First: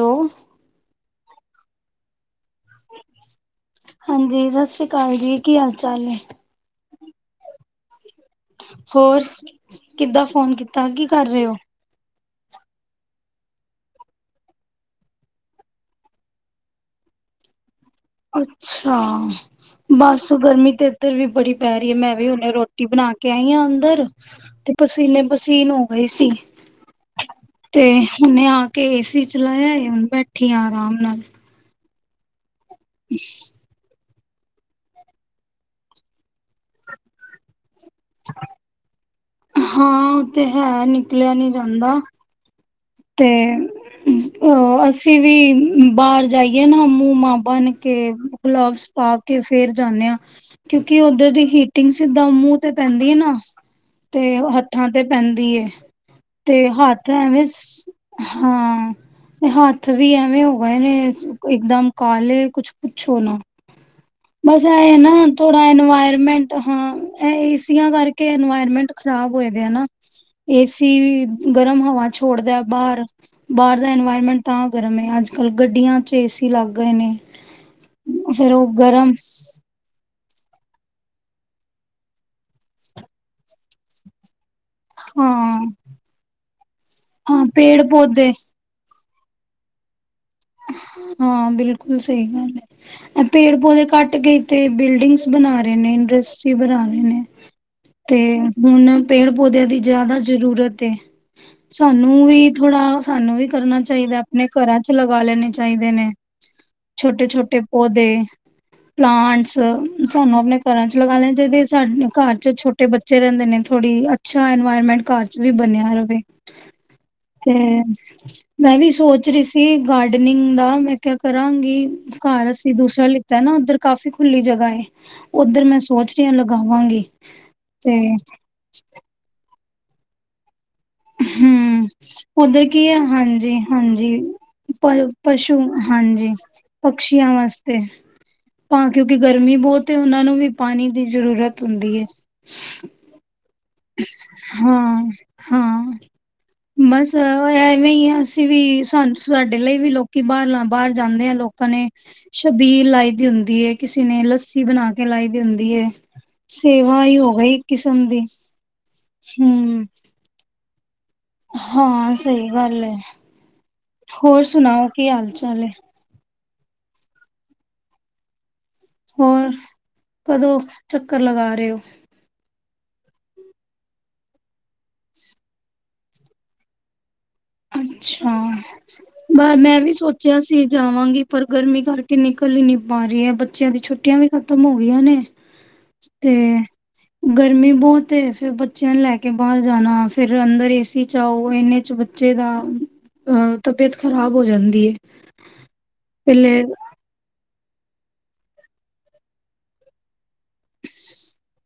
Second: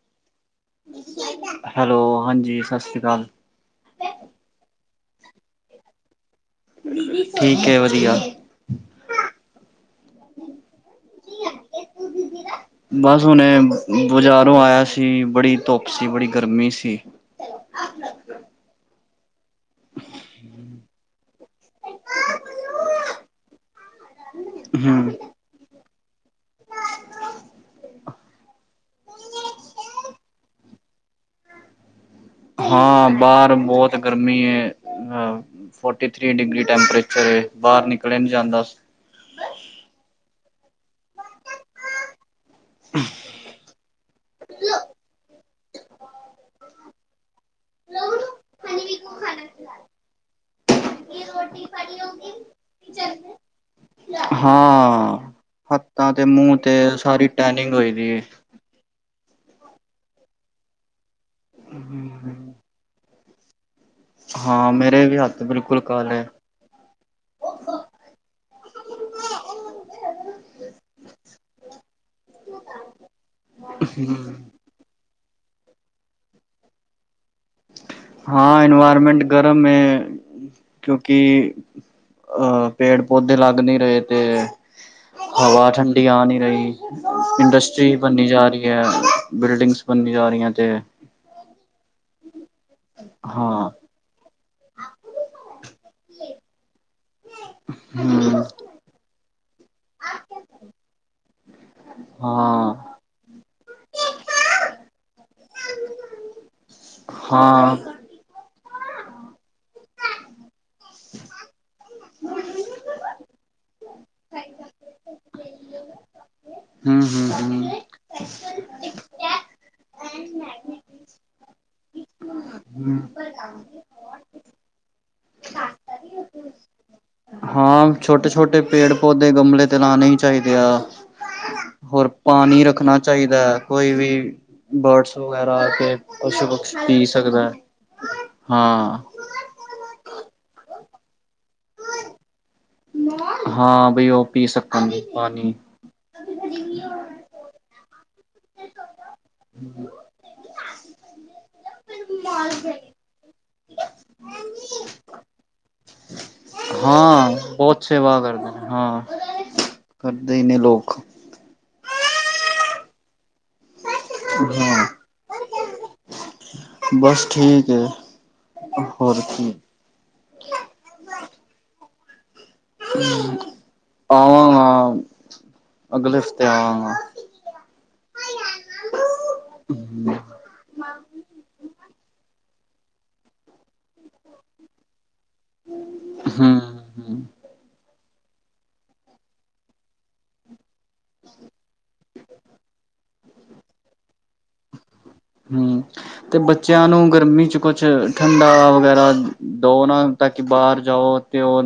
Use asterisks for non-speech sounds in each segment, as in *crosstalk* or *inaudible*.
Hello hello, ਹਾਂਜੀ, ਸਾਸਰੀ ਕਾਲ ਹਾਂਜੀ, ਸਾਸਰੀ ਕਾਲ ਜੀ ਕੀ ਹਾਲ-ਚਾਲ ਨੇ? ਠੀਕ ਏ ਵਧੀਆ ਹੋਰ, ਕਿੱਦਾਂ ਫੋਨ ਕੀਤਾ, ਕੀ ਕਰ ਰੇ ਓ? *inaudible* ਬਸ, ਹੁਣੇ ਬਜ਼ਾਰੋਂ ਆਇਆ ਸੀ, ਬੜੀ ਧੁੱਪ ਸੀ, ਬੜੀ ਗਰਮੀ ਸੀ ਅੱਛਾ। ਬਸ, ਗਰਮੀ ਤੇ ਇੱਧਰ ਵੀ ਬੜੀ ਪੈ ਰੀ ਐ, ਮੈਂ ਵੀ ਹੁਨੇ ਰੋਟੀ ਬਣਾ ਕੇ ਆਈ ਆ ਅੰਦਰ ਤੇ ਹਮ ਪਸੀਨੇ-ਪਸੀਨ ਹੋਗੇ ਸੀ ਤੇ ਹੁਨੇ, ਆ ਕੇ ਏਸੀ ਚਲਾਇਆ ਏ, ਹੁਨ ਬੈਠੀ ਆ ਆਰਾਮ ਨਾਲ ਹਾਂ, ਬਾਰ ਬਹੁਤ ਗਰਮੀ ਏ, ਫੋਟੀ ਥ੍ਰੀ ਡਿਗਰੀ ਟੈਂਪਰੇਚਰ ਏ, ਬਾਹਰ ਨਿਕਇਆ ਨੀ ਜਾਂਦਾ ਸ ਹਾਂ, ਓ ਤੇ ਹੈ, ਨਿਕਲਿਆ ਨੀ ਜਾਂਦਾ ਤੇ ਓ, ਅਸੀਂ ਵੀ ਬਾਹਰ ਜਾਈਏ ਨਾ, ਮੂ-ਮਾ ਬਨ ਕੇ, ਗਲਬਜ਼ ਪਾ ਕੇ ਫੇਰ ਜਾਂਨੇ ਆ ਕਿਉਂਕਿ, ਓਧਰ ਦੀ ਹੀਟਿੰਗ ਸਿੱਧਾਂ ਮੂੰਹ ਤੇ ਪੈਂਦੀ ਨਾ ਤੇ ਹੱਥਾਂ ਤੇ ਹਾਂ ਪੈਂਦੀ ਏ, ਹੱਥਾਂ ਮੂੰਹ ਤੇ ਹੱਥ ਸਾਰੀ ਐਵੇਂ ਸ ਟੈਨਿੰਗ ਹੋਈ ਦੀ ਹੈ ਹਾਂ, ਤੇ ਹੱਥ ਵੀ ਐਵੇਂ ਹੋ ਗਏ ਨੇ ਇਕਦਮ ਕਾਲੇ, ਕੁੱਛ ਪੁੱਛੋ ਨਾ ਬਸ, ਹਾਂ ਐ ਏ ਮੇਰੇ ਨਾ, ਵੀ ਹੱਥ ਥੋੜਾ ਬਿਲਕੁਲ ਕਾਲੇ ਐਂਨਵਾਇਰਮੈਂਟ ਹਾਂ, ਐ ਏਸੀਆਂ ਕਰਕੇ ਐਂਨਵਾਇਰਮੈਂਟ ਖ਼ਰਾਬ ਹੋਏ ਦੇ ਨਾ, ਏਸੀ ਵੀ ਗਰਮ ਹਵਾ ਛੋੜਦਾ ਬਾਹਰ ਬਾਹਰ ਦਾ ਇਨਵਾਇਰਮੈਂਟ ਤਾ ਗਰਮ ਏ, ਅੱਜ-ਕੱਲ ਗੱਡੀਆਂ 'ਚ ਏਸੀ ਲੱਗ ਗਏ ਨੇ ਫੇਰ ਹਾਂ, ਉਹ ਗਰਮ ਇਨਵਾਇਰਮੈਂਟ ਗਰਮ ਏ ਕਿਉਂਕਿ, ਅਹ ਪੇੜ, ਪੌਦੇ ਲੱਗ ਨੀ ਰ‌ਏ ਤੇ ਹਾਂ ਹਵਾ ਠੰਡੀ ਆ ਨੀ ਰਹੀ, ਹਾਂ ਪੇੜ ਇੰਡਸਟਰੀਜ ਬਣਨੀ ਪੌਦੇ ਜਾ ਰਹੀ ਕੇ ਅਹ, ਬਿਲਡਿੰਗਸ ਬਨਦੀ ਜਾ ਰਹੀ ਹਾਂ, ਬਿਲਕੁਲ ਸਹੀ ਗੱਲ ਐ ਪੇੜ, ਹਾਂ ਪੌਦੇ ਕੱਟ ਕੇ ਏਥੇ ਬਿਲਡਿੰਗਸ ਬਨਾ ਰੇ ਨੇ, ਇੰਡਸਟਰੀ ਬਣਾ ਰੇ ਨੇ ਤੇ ਹਮ ਹੁਣ ਪੇੜ, ਪੌਦਿਆਂ ਦੀ ਜ਼ਾਦਾ ਜ਼ਰੂਰਤ ਏ, ਸਾਨੂੰ ਵੀ ਹਾਂ ਥੋੜਾ ਤ੍ਹ‌ਾਨੂੰ ਵੀ ਕਰਨਾ ਚਾਈਦਾ, ਆਪਣੇ ਘਰਾਂ ਚ ਲਗਾ ਲੈਣੇ ਚਾਈਦੇ ਨੇ ਛੋਟੇ-ਛੋਟੇ ਹਾਂ ਪੌਦੇ ਹਮ ਪਲਾਂਟਸ ਸਾਨੂੰ ਆਪਣੇ ਘਰਾਂ 'ਚ ਲਗਾ ਲੈਨੇ ਚਾਈਦੇ ਐ, ਸਾਡੇ ਘਰ 'ਚ ਛੋਟ ਟੇ ਬੱਚੇ ਰੈਂਦੇ ਨੇ, ਥੋੜ੍ਹੀ ਅੱਛਾ ਇਨਵਾਇਰਮੈਂਟ ਘਰ 'ਚ ਵੀ ਬਨਿਆ ਰਵੇ ਹਮ ਤੇ ਹਮ *unintelligible* ਮੈਂ ਵੀ ਸੋਚ ਰੀ ਸੀ, ਗਾਡਨਿੰਗ ਦਾ ਮੈਂ ਕਿਆ ਕਰਾਂਗੀ ਘਰ ਅਸੀਂ ਦੂਸਰਾ ਲਿੱਤਾ ਐ ਨਾ, ਉੱਧਰ ਕਾਫ਼ੀ ਖੁੱਲੀ ਜਗ੍ਹਾ ਏ, ਉੱਧਰ ਮੈਂ ਸੋਚ ਰੀ ਆ ਲਗਾਵਾਂਗੀ ਹਾਂ, ਤੇ ਛੋਟੇ -ਛੋਟੇ, ਪੇੜ-ਪੌਧੇ, ਗਮਲੇ ਤੇ ਲਾਉਣੇ ਹੀ ਚਾਈਦੇ ਆ ਹੂ, ਹੋਰ ਪਾਣੀ ਉਧਰ ਕੀ ਰੱਖਣਾ ਆ, ਚਾਹੀਦਾ ਹਾਂਜੀ, ਹੈ ਕੋਈ ਹਾਂਜੀ ਵੀ ਬਰਡਸ ਪ-ਪਸ਼ੂ, ਵਗੈਰਾ ਆ ਕੇ ਹਾਂਜੀ, ਪਸ਼ੂ ਪਕਸ਼ ਪੀ ਪਕਸ਼ੀਆਂ ਸਕਦਾ ਹੈ। ਵਾਸਤੇ, ਤਾਂ ਹਾਂ ਕਿਉਂਕਿ ਗਰਮੀ ਬਹੁਤ ਐ ਉਨਾਂ ਨੂੰ ਵੀ ਪਾਣੀ ਦੀ ਜ਼ਰੂਰਤ ਹੁੰਦੀ ਹੈ ਹਾਂ, ਬੀ ਓ ਪੀ ਸਕਣਗੇ ਹਾਂ ਪਾਨੀ ਹਾਂ ਬਸ ਓ, ਐਵੇੈਂ ਈ ਐ ਅਸੀਂ ਵੀ ਸਾ, ਸ ਸਾਡੇ ਲਈ ਵੀ ਲੋਕੀ ਬਾਹਰ ਜਾਂਦੇ ਆ ਲੋਕਾ ਨੇ ਛਬੀਲ ਲਾਈ ਦੀ ਹੁੰਦੀ ਏ, ਕਿਸੇ ਨੇ ਲੱਸੀ ਬਣਾ ਕੇ ਲਾਈ ਦੀ ਹੁੰਦੀ ਏ ਸੇਵਾ ਈ ਹਾਂ ਹੋਗੀ, ਇਕ ਬਹੁਤ ਕਿਸਮ ਸੇਵਾ ਦੀ ਕਰਦੇ ਹਾਂ ਹੂ ਕਰਦੇ ਈ ਨੇ ਲੋਕ ਹਾਂ ਸਹੀ ਗੱਲ ਹੈ ਹੋਰ ਹਾਂ ਸੁਣਾਓ ਕੀ ਹਾਲ ਚਾਲ ਹੈ ਬਸ ਠੀਕ ਐ ਹੋਰ ਕਦੋਂ ਚੱਕਰ ਲਗਾ ਰਹੇ ਹੋ ਆਵਾਂਗਾ ਅਗਲੇ ਹਫ਼ਤੇ ਆਵਾਂਗਾ ਅੱਛਾ ਬਸ ਮੈਂ ਵੀ ਹਮ ਸੋਚਿਆ ਸੀ ਜਾਵਾਂਗੀ ਪਰ ਗਰਮੀ ਕਰਕੇ ਨਿਕਲ ਹੀ ਨਹੀਂ ਪਾ ਰਹੀ ਹੈ ਬੱਚਿਆਂ ਦੀ ਛੁੱਟੀਆਂ ਵੀ ਖਤਮ ਹੋ ਗਈਆਂ ਨੇ ਤੇ ਹਮ ਗਰਮੀ ਬਹੁਤ ਫੇਰ ਬੱਚਿਆਂ ਨੂੰ ਲੈ ਕੇ ਬਾਹਰ ਜਾਣਾ ਫੇਰ ਅੰਦਰ ਏ ਸੀ ਚ ਆਓ ਇਨੇ ਚ ਜੇਦਾ ਅਹ ਤਬੀਅਤ ਖ਼ਰਾਬ ਹੋ ਜਾਂਦੀ ਹੈ ਹੂ ਤੇ ਬੱਚਿਆਂ ਨੂੰ ਗਰਮੀ ਚ ਕੁਛ ਠੰਡਾ ਵਗੈਰਾ ਦਓ ਨਾ ਤਾਂ ਕਿ ਬਾਹਰ ਜਾਓ ਤੇ ਉਹ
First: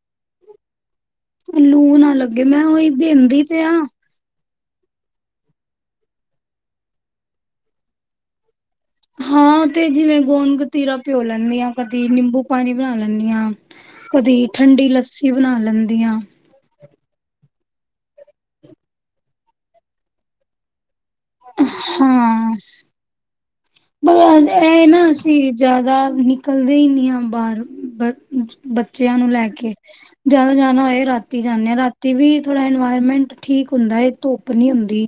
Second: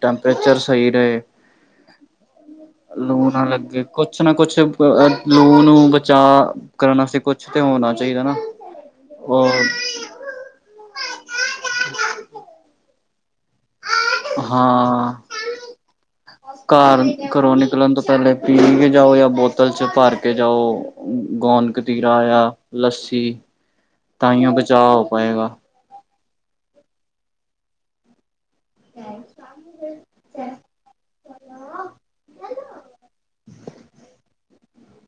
ਟੈੈਂਪਰੇਚਰ ਸਹੀ ਰਹੇ ਲੂ ਨਾ ਲੱਗੇ ਮੈਂ ਉਹੀ ਲੂ ਦੇੰਦੀ ਨਾ ਤੇ ਆ ਲੱਗੇ ਕੁਛ ਨਾ ਕੁਛ ਲੂ ਨੂੰ ਬਚਾਅ ਕਰਨ ਵਾਸਤੇ ਕੁਛ ਤੇ ਹੋਣਾ ਚਾਹੀਦਾ ਨਾ ਉਹ ਹਾਂ ਤੇ ਜਿਵੇਂ ਗੋਣਤੀਰਾ ਪਿਓ ਲੈਂਨੀ ਆਂ ਕਦੀ ਨਿੰਬੂ ਪਾਣੀ ਬਣਾ ਲੈਂਨੀ ਆਂ ਕਦੀ ਠੰਡੀ ਹਾਂ ਲੱਸੀ ਬਣਾ ਲੈਂਦੀ ਆ ਘਰ ਘਰੋਂ ਨਿਕਲਣ ਤੋਂ ਪਹਿਲੇ ਪੀ ਕੇ ਜਾਓ ਜਾਂ ਬੋਤਲ ਚ ਭਰ ਕੇ ਜਾਓ ਗੋਨ ਕਤੀਰਾ ਯਾ ਹਾਂ ਲੱਸੀ ਪਰ ਤਾਈਓ ਇਹ ਬਚਾਅ ਨਾ ਹੋ ਪਾਏਗਾ ਅਸੀਂ ਜ਼ਿਆਦਾ ਨਿਕਲਦੇ ਹੀ ਨਹੀਂ ਹਾਂ ਬਾਹਰ ਬੱਚਿਆਂ ਨੂੰ ਲੈ ਕੇ ਜਾਦੋ ਜਾਣਾ ਹੋਏ ਰਾਤੀ ਜਾਾਨਦੇ ਆ ਰਾਤੀ ਵੀ ਥੋੜ੍ਹਾ ਇਨਵਾਇਰਮੈਂਟ ਠੀਕ ਹੁੰਦਾ ਹੈਏ ਧੁੱਪ ਨੀ ਹੁੰਦੀ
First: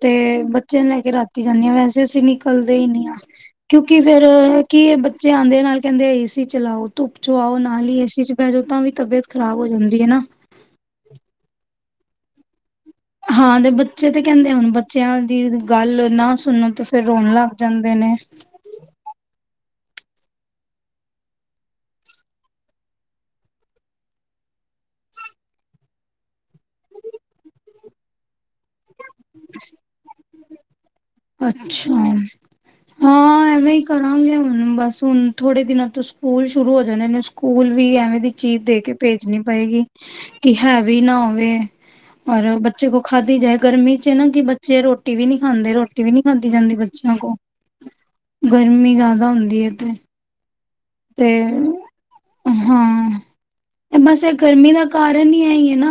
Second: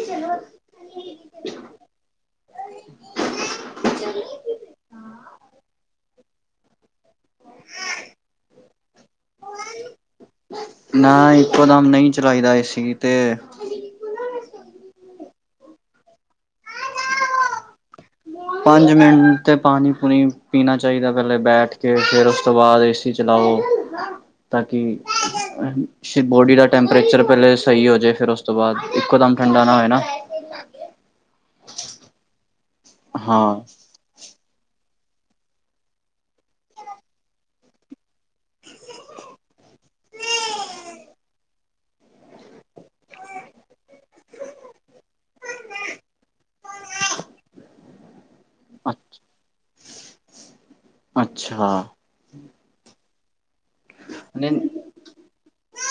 ਤੇ ਬੱਚਿਆਂ ਨੂੰ ਲੈ ਕੇ ਰਾਤੀ ਜਾਂਦੀ ਹਾਂ ਵੈਸੇ ਅਸੀਂ ਨ ਚਲਦੇ ਹੀ ਨੀ ਆ ਕਿਉਂਕਿ ਫੇਰ ਕੀ ਬੱਚੇ ਆਉਂਦੇ ਨਾਲ ਕਹਿੰਦੇ ਏ ਸੀ ਚਲਾਓ ਧੁੱਪ ਚ ਆਓ ਨਾਲ ਹੀ ਏਸੀ ਚ ਬੈ ਜਾਓ ਤਾਂ ਵੀ ਤਬੀਅਤ ਖਰਾਬ ਹੋ ਜਾਂਦੀ ਹੈ ਨਾ ਨਾ ਇੱਕੋ ਦਮ ਨਹੀਂ ਚਲਾਈ ਦਾ ਏਸੀ ਤੇ ਹਾਂ ਦੇ ਬੱਚੇ ਤੇ ਕਹਿੰਦੇ ਹੁਣ ਬੱਚਿਆਂ ਦੀ ਗੱਲ ਨਾ ਸੁਣੋ ਤੇ ਫਿਰ ਰੋਣ ਲੱਗ ਜਾਂਦੇ ਨੇ ਪੰਜ ਮਿੰਟ ਤੇ ਪਾਣੀ ਪੂਣੀ ਪੀਣਾ ਚਾਹੀਦਾ ਪਹਿਲੇ ਬੈਠ ਕੇ ਫੇਰ ਉਸ ਤੋਂ ਬਾਅਦ ਏ ਸੀ ਤੇ ਚਲਾ ਔ ਤਾਂ ਕਿ ਬੋਡੀ ਦਾ ਟੈਂਪਰੇਚਰ ਪਹਿਲੇ ਸਹੀ ਹੋ ਜਾਏ ਫੇਰ ਉਸ ਉਸ ਤੋਂ ਬਾਅਦ ਇੱਕੋ ਦਮ ਠੰਡਾ ਨਾ ਹੋਏ ਨਾ ਅੱਛਾ ਹਾਂ ਐਵੇਂ ਹੀ ਕਰਾਂਗੇ ਹੁਣ ਬਸ ਹੁਣ ਥੋੜ੍ਹੇ ਦਿਨਾਂ ਤੋਂ ਸਕੂਲ ਸ਼ੁਰੂ ਹੋ ਜਾਂਦੇ ਨੇ ਸਕੂਲ ਵੀ ਐਵੇਂ ਦੀ ਚੀਜ਼ ਦੇ ਕੇ ਭੇਜਣੀ ਪਏਗੀ ਕਿ ਹੈ ਵੀ ਨਾ ਹੋਵੇ। ਔਰ ਬੱਚੇ ਕੋ ਖਾਧੀ ਜਾਏ ਗਰਮੀ 'ਚ ਨਾ ਕਿ ਬੱਚੇ ਰੋਟੀ ਵੀ ਨੀ ਖਾਂਦੇ ਰੋਟੀ ਟੀ ਵੀ ਨਹੀ ਖਾਧੀ ਜਾਂਦੀ ਬੱਚਿਆਂ ਕੋ ਗਰਮੀ ਜ਼ਿਆਦਾ ਹੁੰਦੀ ਹੈ ਤੇ ਤੇ ਅੱਛਾ ਹਾਂ ਬਸ ਇਹ ਗਰਮੀ ਦਾ ਕਾਰਨ ਏ ਈਏ ਨਾ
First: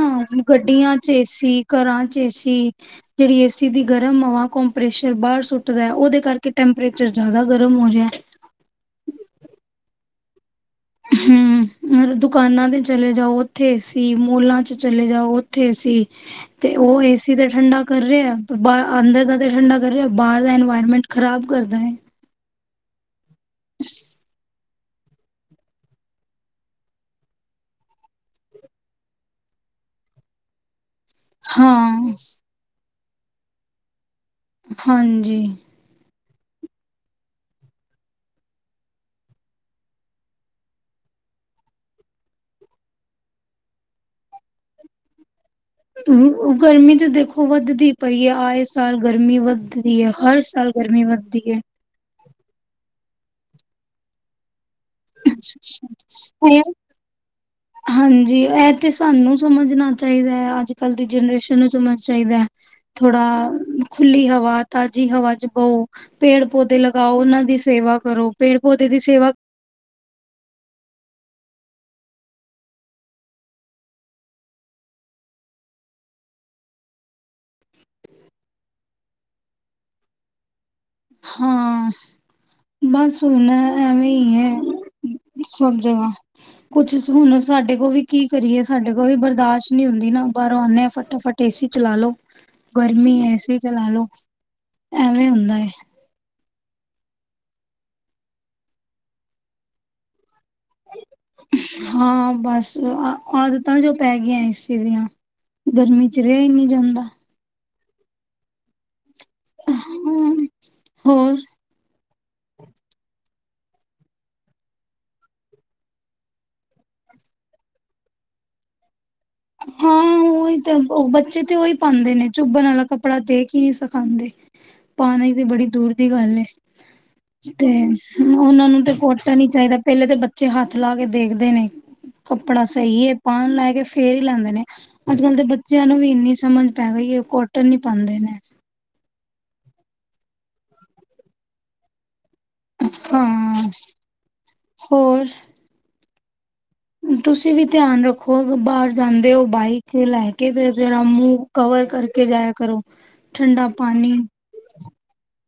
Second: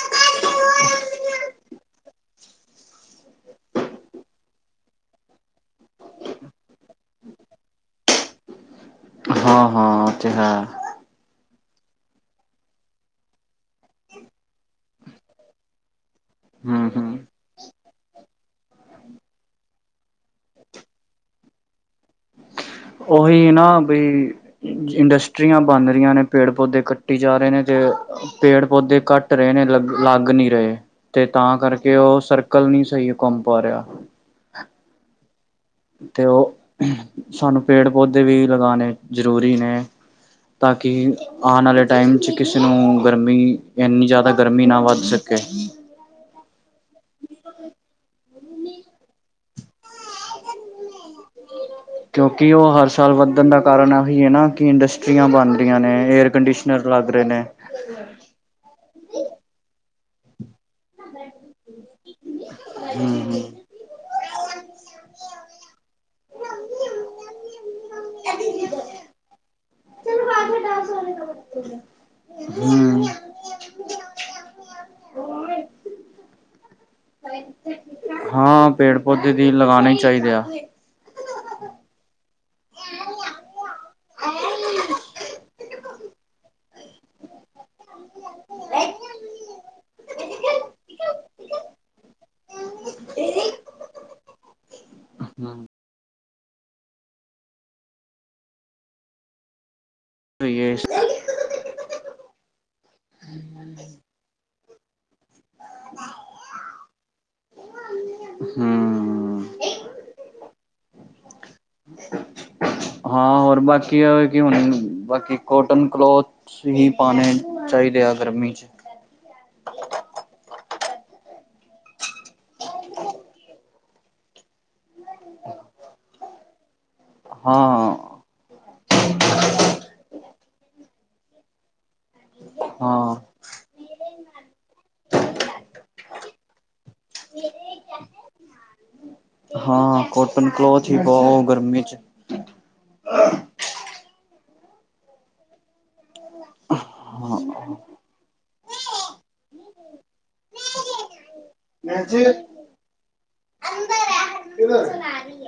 ਗੱਡੀਆਂ 'ਚ ਏਸੀ ਘਰਾਂ 'ਚ ਏਸੀ ਜੇੜੀ ਏਸੀ ਦੀ ਗਰਮ ਹਵਾ ਕਪੈਸ਼ਰ ਬਾਰ ਸੁ ਟਦਾ ਉਹਦੇ ਕਰਕੇ ਟੈਂਪਰੇਚਰ ਜਾਦਾ ਗਰਮ ਹੋ ਰਿਆ। ਹਾਂ-ਹਾਂ ਓ ਤੇ ਹੈ। ਹੂੰ ਦੁਕਾਨਾਂ ਤੇ ਚਲੇ ਜਾਓ ਉੱਥੇ ਏਸੀ ਮੋਲਾਂ 'ਚ ਚਲੇ ਜਾਓ ਉੱਥੇ ਏਸੀ ਤੇ ਓ ਹੂੰ ਏਸ ਹੂੰ ਏਸੀ ਤੇ ਠੰਡਾ ਕਰ ਰਿਆ ਪਰ ਬ ਅੰਦਰ ਦਾ ਤੇ ਠੰਡਾ ਕਰ ਰਿਆ ਬਾਰ ਦਾ ਇਨਵਾਇਰਮੈਂਟ ਖਰਾਬ ਕਰਦਾ ਏ। ਉਹੀ ਨਾ ਬਈ ਇੰਡਸਟਰੀਆਂ ਬਣ ਰਈਆਂ ਨੇ ਪੇੜ ਪੌਦੇ ਕੱਟੀ ਜਾ ਰਹੇ ਨੇ ਤੇ ਪੇੜ ਪੌਦੇ ਕੱਟ ਰਏ ਨੇ ਲ ਲੱਗ ਨਹੀਂ ਰਏ। ਤੇ ਤਾਂ ਕਰਕੇ ਹਾਂ ਉਹ ਸਰਕਲ ਨੀ ਸਈ ਕੰਮ ਪਾ ਰਿਆ ਹਾਂਜੀ ਤੇ ਓ ਸਾਨੂੰ ਪੇੜ ਪੌਦੇ ਵੀ ਲਗਾਉਣੇ ਜ਼ਰੂਰੀ ਨੇ। ਤਾਂਕਿ ਆਣ ਵਾਲੇ ਟਾਈਮ 'ਚ ਕਿਸੇ ਨੂੰ ਗਰਮੀ ਇੰਨੀ ਜਾਦਾ ਗਰਮੀ ਨਾ ਵੱਧ ਸਕੇ। *unintelligible* ਗਰਮੀ ਤੇ ਦੇਖੋ ਵੱਧਦੀ ਪਈ ਹੈ ਆਏ ਸਾਲ ਗਰਮੀ ਵੱਧਦੀ ਹੈ ਹਰ ਸਾਲ ਗਰਮੀ ਵੱਧਦੀ ਹੈ। ਕਿਉਂਕਿ ਓ ਹਰ ਸਾਲ ਵੱਧਣ ਦਾ ਕਾਰਨ ਇਹੀ ਹੈ ਨਾ ਕਿ ਇੰਡਸਟਰੀਆਂ ਬਣਦੀਆਂ ਨੇ ਏਅਰ ਇਹ ਕੰਡੀਸ਼ਨਰ ਲੱਗ ਰਏ ਨੇ। ਹਾਂਜੀ ਇਹ ਤੇ ਸਾਨੂੰ ਸਮਝਣਾ ਚਾਹੀਦਾ ਹੈ ਅੱਜ ਕੱਲ ਦੀ ਜਨਰੇਸ਼ਨ ਨੂੰ ਸਮਝ ਚਾਹੀਦਾ ਹਮ ਥੋੜਾ ਹਮ ਖੁੱਲੀ ਹਵਾ ਤਾਜ਼ੀ ਹਵਾ 'ਚ ਬੋ ਪੇੜ ਪੌਦੇ ਲਗਾਓ ਉਹਨਾਂ ਦੀ ਸੇਵਾ ਕਰੋ ਪੇੜ ਪੌਦੇ ਦੀ ਸੇਵਾ *inaudible* *inaudible* ਹਾਂ ਪੇੜ ਪੌਦੇੇ ਦੀ ਲਗਾਣੇ ਹੀ ਚਾਹੀਦੇ ਆ। ਹਾਂ ਬਸ ਹੁਣ ਐਵੇਂ ਹੀ ਐ। ਸਭ ਜਗ੍ਹਾ ਕੁਛ ਹੁਣ ਸਾਡੇ ਕੋਲ ਵੀ ਕੀ ਕਰੀਏ ਸਾਡੇ ਕੋਲ ਵੀ ਬਰਦਾਸ਼ਤ ਨਈ ਹੁੰਦੀ ਨਾ ਬਾਰੋਂ ਆਂਣੇ ਹਾਂ ਫਟਾਫਟ ਏਸੀ ਚਲਾ ਲੋੋ। ਗਰਮੀ ਏਸੀ ਤੇ ਲਾ ਲੋ ਐਵੇਂ ਹੁੰਦਾ। ਸਈ ਏ। ਹਾਂ ਬਸ ਆਦਤਾਂ ਜੋ ਪੈ ਗਈਆਂ ਏਸੀ ਦੀਆਂ ਗਰਮੀ 'ਚ ਰਿਆ ਹੀ ਨਈ ਜਾਂਦਾ। ਹੂੰ ਹੂੰ ਹੋਰ ਹਾਂ ਹੋਰ ਬਾਕੀ ਆ ਕਿ ਹੁਣ ਬਾਕੀ ਕੋਟਨ ਕਲੋਥ ਹੀ ਪਾਣੇ ਚਾਹੀਦੇ ਆ ਗਰਮੀ 'ਚ ਹਾਂ ਉਹੀ ਓ ਬੱਚੇ ਤੇ ਉਹੀ ਪਾਂਦੇ ਨੇ ਚੁੱਬਣ ਵਾਲਾ ਕੱਪੜਾ ਦੇ ਕੇ ਹੀ ਨਈ ਸਿਖਾਉਂਦੇ ਪਾਣੀ ਤੇ ਬੜੀ ਦੂਰ ਦੀ ਗੱਲ ਏ, ਹਾਂ ਤੇ ਓਨਾਂ ਨੂੰ ਤੇ ਕੋਟਨ ਈ ਚਾਈਦਾ, ਪਹਿਲੇ ਤੇ ਬੱਚੇ ਹੱਥ ਲਾ ਕੇ ਦੇਖਦੇ ਨੇ। ਕੱਪੜਾ ਸਹੀ ਐ, ਹਾਂ ਪਾਨ ਲੈ ਕੇ ਫੇਰ ਹੀ ਲੈਂਦੇ ਨੇ, ਅੱਜ ਕੱਲ ਦੇ ਬੱਚਿਆਂ ਨੂੰ ਵੀ ਇੰਨੀ ਸਮਝ ਪੈ ਗਈ ਐ ਓ ਕੋਟਨ ਈ ਪਾਂਦੇ ਨੇ। ਹਾਂ, ਕੋਟਨ ਕਲੋਥ ਹੀ ਪਾਓ ਗਰਮੀ ਚ ਹਾਂ, ਹੋਰ ਹਾਂ ਤੁਸੀਂ ਵੀ ਧਿਆਨ ਰੱਖੋ, ਬਾਰ ਜਾਂਦੇ ਓ, ਬਾਈਕ ਲੈ ਕੇ ਤੇ ਜੇੜਾ ਮੂੰਹ ਕਵਰ ਕਰਕੇ ਜਾਇਆ ਕਰੋ, ਠੰਡਾ ਪਾਨੀ *unintelligible*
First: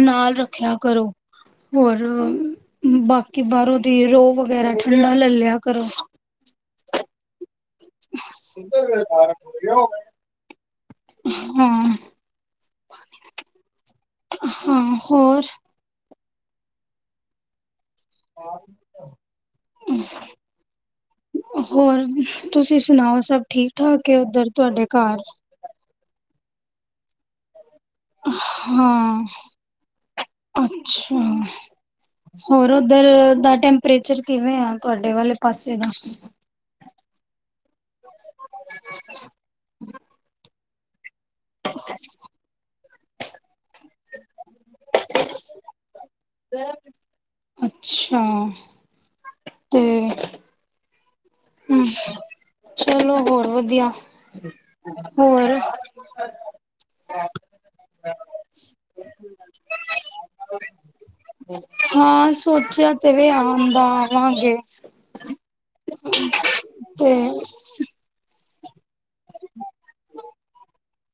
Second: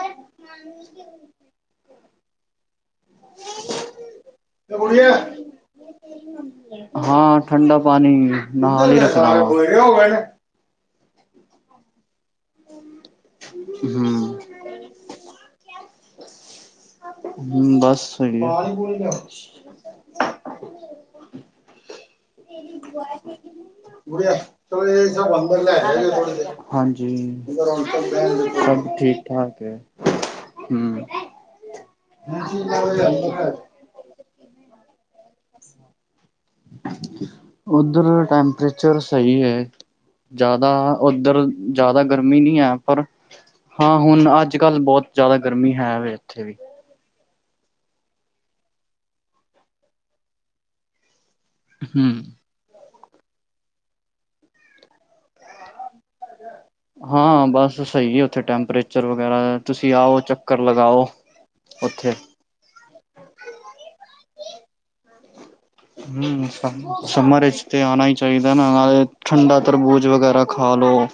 ਨਾਲ, ਰੱਖੇਆ ਕਰੋ। ਹੋਰ, ਬਾਕੀ ਬਾਰੋਂ ਦੀ ਰੋਹ, ਵਗੈਰਾ ਠੰਡਾ ਲੈ ਲਿਆ ਕਰੋ। ਹਾਂ, ਠੰਡਾ ਪਾਨੀ ਨਾਲ ਈ ਰੱਖਦਾ ਹਾਂ *unintelligible* ਹਾਂ, ਹੋਰ ਹਮ, ਬਸ ਸਈ *unintelligible* ਹੋਰ ਤੁਸੀਂ ਸੁਣਾਓ, ਸਬ ਠੀਕ- ਠਾਕ ਏ ਉੱਧਰ ਤੁਆਡੇ ਘਰ? ਹਾਂਜੀ। ਸਭ ਠੀਕ ਹਾਂ, ਠਾਕ ਹੈ ਹਮ ਅੱਛਾ। ਹੋਰ, ਉੱਧਰ ਦਾ ਟੈਂਪਰੇਚਰ ਕਿਵੇਂ ਆ, ਤੁਆਡੇ ਵਾਲੇ ਪਾਸੇ ਦਾ? ਉੱਧਰ ਟੈਂਪਰੇਚਰ ਸੀ ਐ, ਜਾਦਾ ਉੱਧਰ ਜਾਦਾ ਗਰਮੀ ਨੀ ਐ। ਪਰ ਹਾਂ, ਹੁਣ ਅੱਜ- ਕੱਲ੍ਹ ਬੋਤ ਜਾਦਾ ਗਰਮੀ ਹੈ ਵੇ, ਏਥੇ। ਅੱਛਾ, ਤੇ ਹਮ, ਚਲੋ ਹੋਰ ਵਦੀਆ। ਹੋਰ? ਹਾਂ, ਬਸ ਸਈ ਐ ਉੱਥੇ ਟੈਂਪਰੇਚਰ ਵਗੈਰਾ, ਤੁਸੀਂ ਆਓ ਚੱਕਰ ਲਗਾਓ। ਉੱਥੇ ਹਾਂ, ਸੋਚੇਆ ਤੇ ਵੇ ਆਣ ਦਾ, ਆਵਾਂਗੇ। ਹਮ, ਸਮ, ਤੇ ਸਮਰ ਚ। ਤੇ ਆਣਾ ਹੀ ਚਾਹੀਦਾ ਨਾ, ਨਾਲੇ ਠੰਡਾ ਤਰਬੂਜ਼ ਵਗੈਰਾ ਖਾ ਲਓ।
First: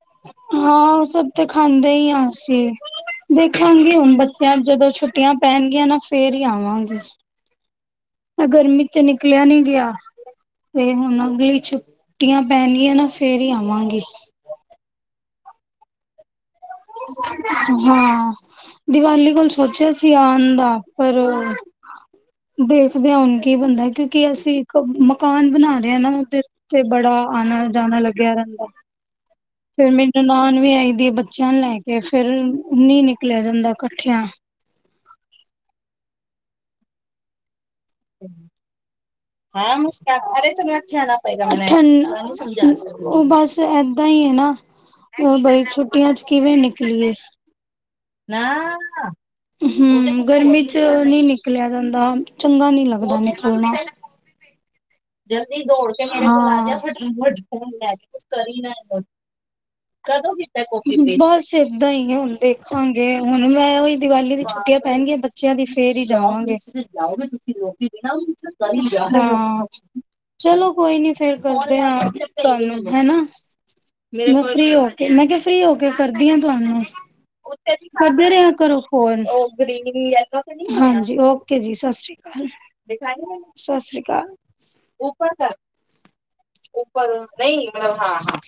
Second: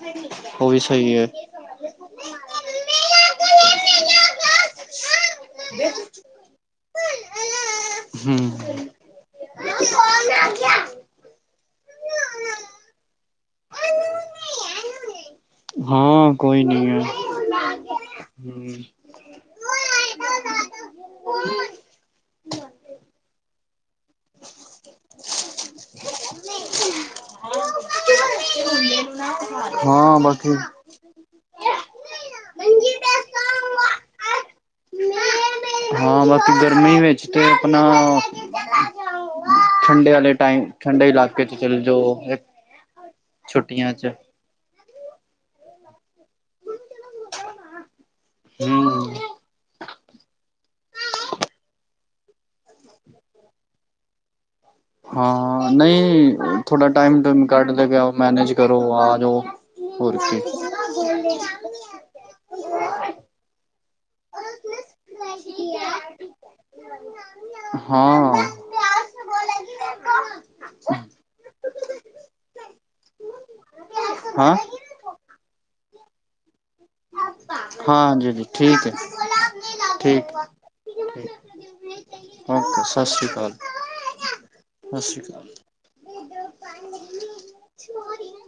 ਹਾਂ, ਓ ਸਬ ਤੇ ਖਾਂਦੇ ਈ ਹਾਂ ਅਸੀਂ। ਦੇਖਾਂਗੀ ਹੁਨ ਬੱਚੇਆਂ ਨੂੰ ਜਦੋਂ ਛੁੱਟੀਆਂ ਪੈਣਗੀਆਂ ਨਾ, ਫੇਰ ਹੀ ਆਵਾਂਗੀ। *unintelligible* ਅ ਹੂੰ ਗਰਮੀ 'ਚ ਨਿਕਲੇਆ ਨੀ ਗੇਆ। ਤੇ, ਹੁਣ ਅਗਲੀ ਛੁੱਟੀਆਂ ਪੈਣੀਆਂ ਨਾ ਫੇਰ ਈ ਆਵਾਂਗੀ। ਹਾਂ, ਕੋਈ ਨੀ। ਹੈ। ਹਾਂ, ਦੀਵਾਲੀ ਕੋਲ ਸੋਚੇਆ ਸੀ ਆਣ ਦਾ, ਪਰ ਦੇਖਦੇ ਆਂ ਹੁਣ ਕੀ ਬਨਦਾ। ਕਿਉਂਕਿ ਅਸ ਅਸੀਂ, ਇੱਕ ਮਕਾਨ ਬਨਾ ਰਏ ਆ ਨਾ, ਉਦੇ ਤੇ ਬੜਾ ਆਣਾ ਜਾਣਾ ਲੱਗੇਆ ਰੈੰਦਾ। *unintelligible* ਫੇਰ ਮੇਰੀ ਹਾਂ ਬਾਕੀ ਨਨਾਨ ਵੀ ਆਈ ਦੀ ਬੱਚੇਆਂ ਨੂੰ ਲੈ ਕੇ, ਫੇਰ ਨੀ ਨਿਕਲੇਆ ਜਾਂਦਾ ਇਕੱਠੇਆਂ। ਹਾਂ, ਬਸ ਗਰਮੀ ਵਿੱਚ ਚ ਤੇ ਅਪਨਾ ਹਾਂ ਠੰਡੇ ਮੁਸਕਾਨ ਆਲੇ ਅਰੇ ਟਾਈਮ, ਤੈਨੂੰ ਇੱਥੇ ਠੰਡੇ ਆਣਾ ਇਲਾਕੇ ਚ ਚਲੇ ਜਾਓ, ਠੰ ਉਹ ਛੁੱਟੀਆਂ ਚ। *inaudible* ਹੋਰ, ਬਈ ਛੁੱਟੀਆਂ ਚ ਕਿਵੇਂ ਨਿਕਲੀਏ? ਹੂੰ ਹੂ, ਗਰਮੀ ਚ' ਨਹੀਂ ਨਿਕਲਿਆ ਜਾਂਦਾ। ਚੰਗਾ ਨੀ ਲੱਗਦਾ ਨਿਕਲਣਾ। *inaudible* ਜਲਦੀ ਹਾਂ। ਦੌੜ ਕੇ ਮੇਰੇ ਨਹੀਂ, ਕੋਲ ਆ ਜਾ ਥੋੜਾ ਟਾਈਮ- ਫਟਾਫਟ ਟੂਮ ਫੋਨ ਕੱਢ ਲ ਲੈ ਕੇ ਗਿਆ ਕੁਛ ਮੈਨੇਜ ਕਰੀ ਨਾ ਕਰੋ, ਆ ਜਾਓ। ਹੋਰ ਕੀ ਬਸ ਇਏਦਾਂ ਹੀ ਆ ਹੁਣ ਦੇਖਾਂਗੇ। ਹੁਣ ਮੈਂ ਉਹੀ ਦੀਵਾਲੀ ਦੀ ਛੁੱਟੀਆਂ ਪੈਣਗੇ ਬੱਚਿਆਂ ਦੀ ਫੇਰ ਹੀ ਜਾਓਗੇ। ਹੂ। ਹਾਂ। ਚਲੋ ਕੋਈ ਨੀ ਫੇਰ ਕਰਦੇ ਹਾਂ ਤੈਨੂੰ ਹੈਨਾ। ਹਾਂ। ਫਰੀ ਹੋ ਮੈਂ ਕਿਹਾ ਫਰੀ ਹੋ ਕੇ ਕਰਦੀ ਹਾਂ ਤੁਹਾਨੂੰ। ਕਰਦੇ ਹਾਂਜੀ-ਹਾਂਜੀ ਰਿਹਾ ਕਰੋ ਠੀਕ ਹੈ ਫੋਨ। ਠੀਕ। ਹਾਂਜੀ। ਠੀਕ ਓਕੇ ਜੀ ਸਤਿ ਸ਼੍ਰੀਾਲ। ਓਕੇ ਸਤਿ ਸ਼੍ਰੀ ਅਕਾਲ। ਸਤਿ ਸ਼੍ਰੀ ਅਕਾਲ। ਸਤਿ ਸ਼੍ਰੀ ਉਪਰ ਅਕਾਲ। ਤੱਕ, ਉੱਪਰ ਨਹੀਂ, ਮਤਲਬ ਹਾਂ-ਹਾਂ।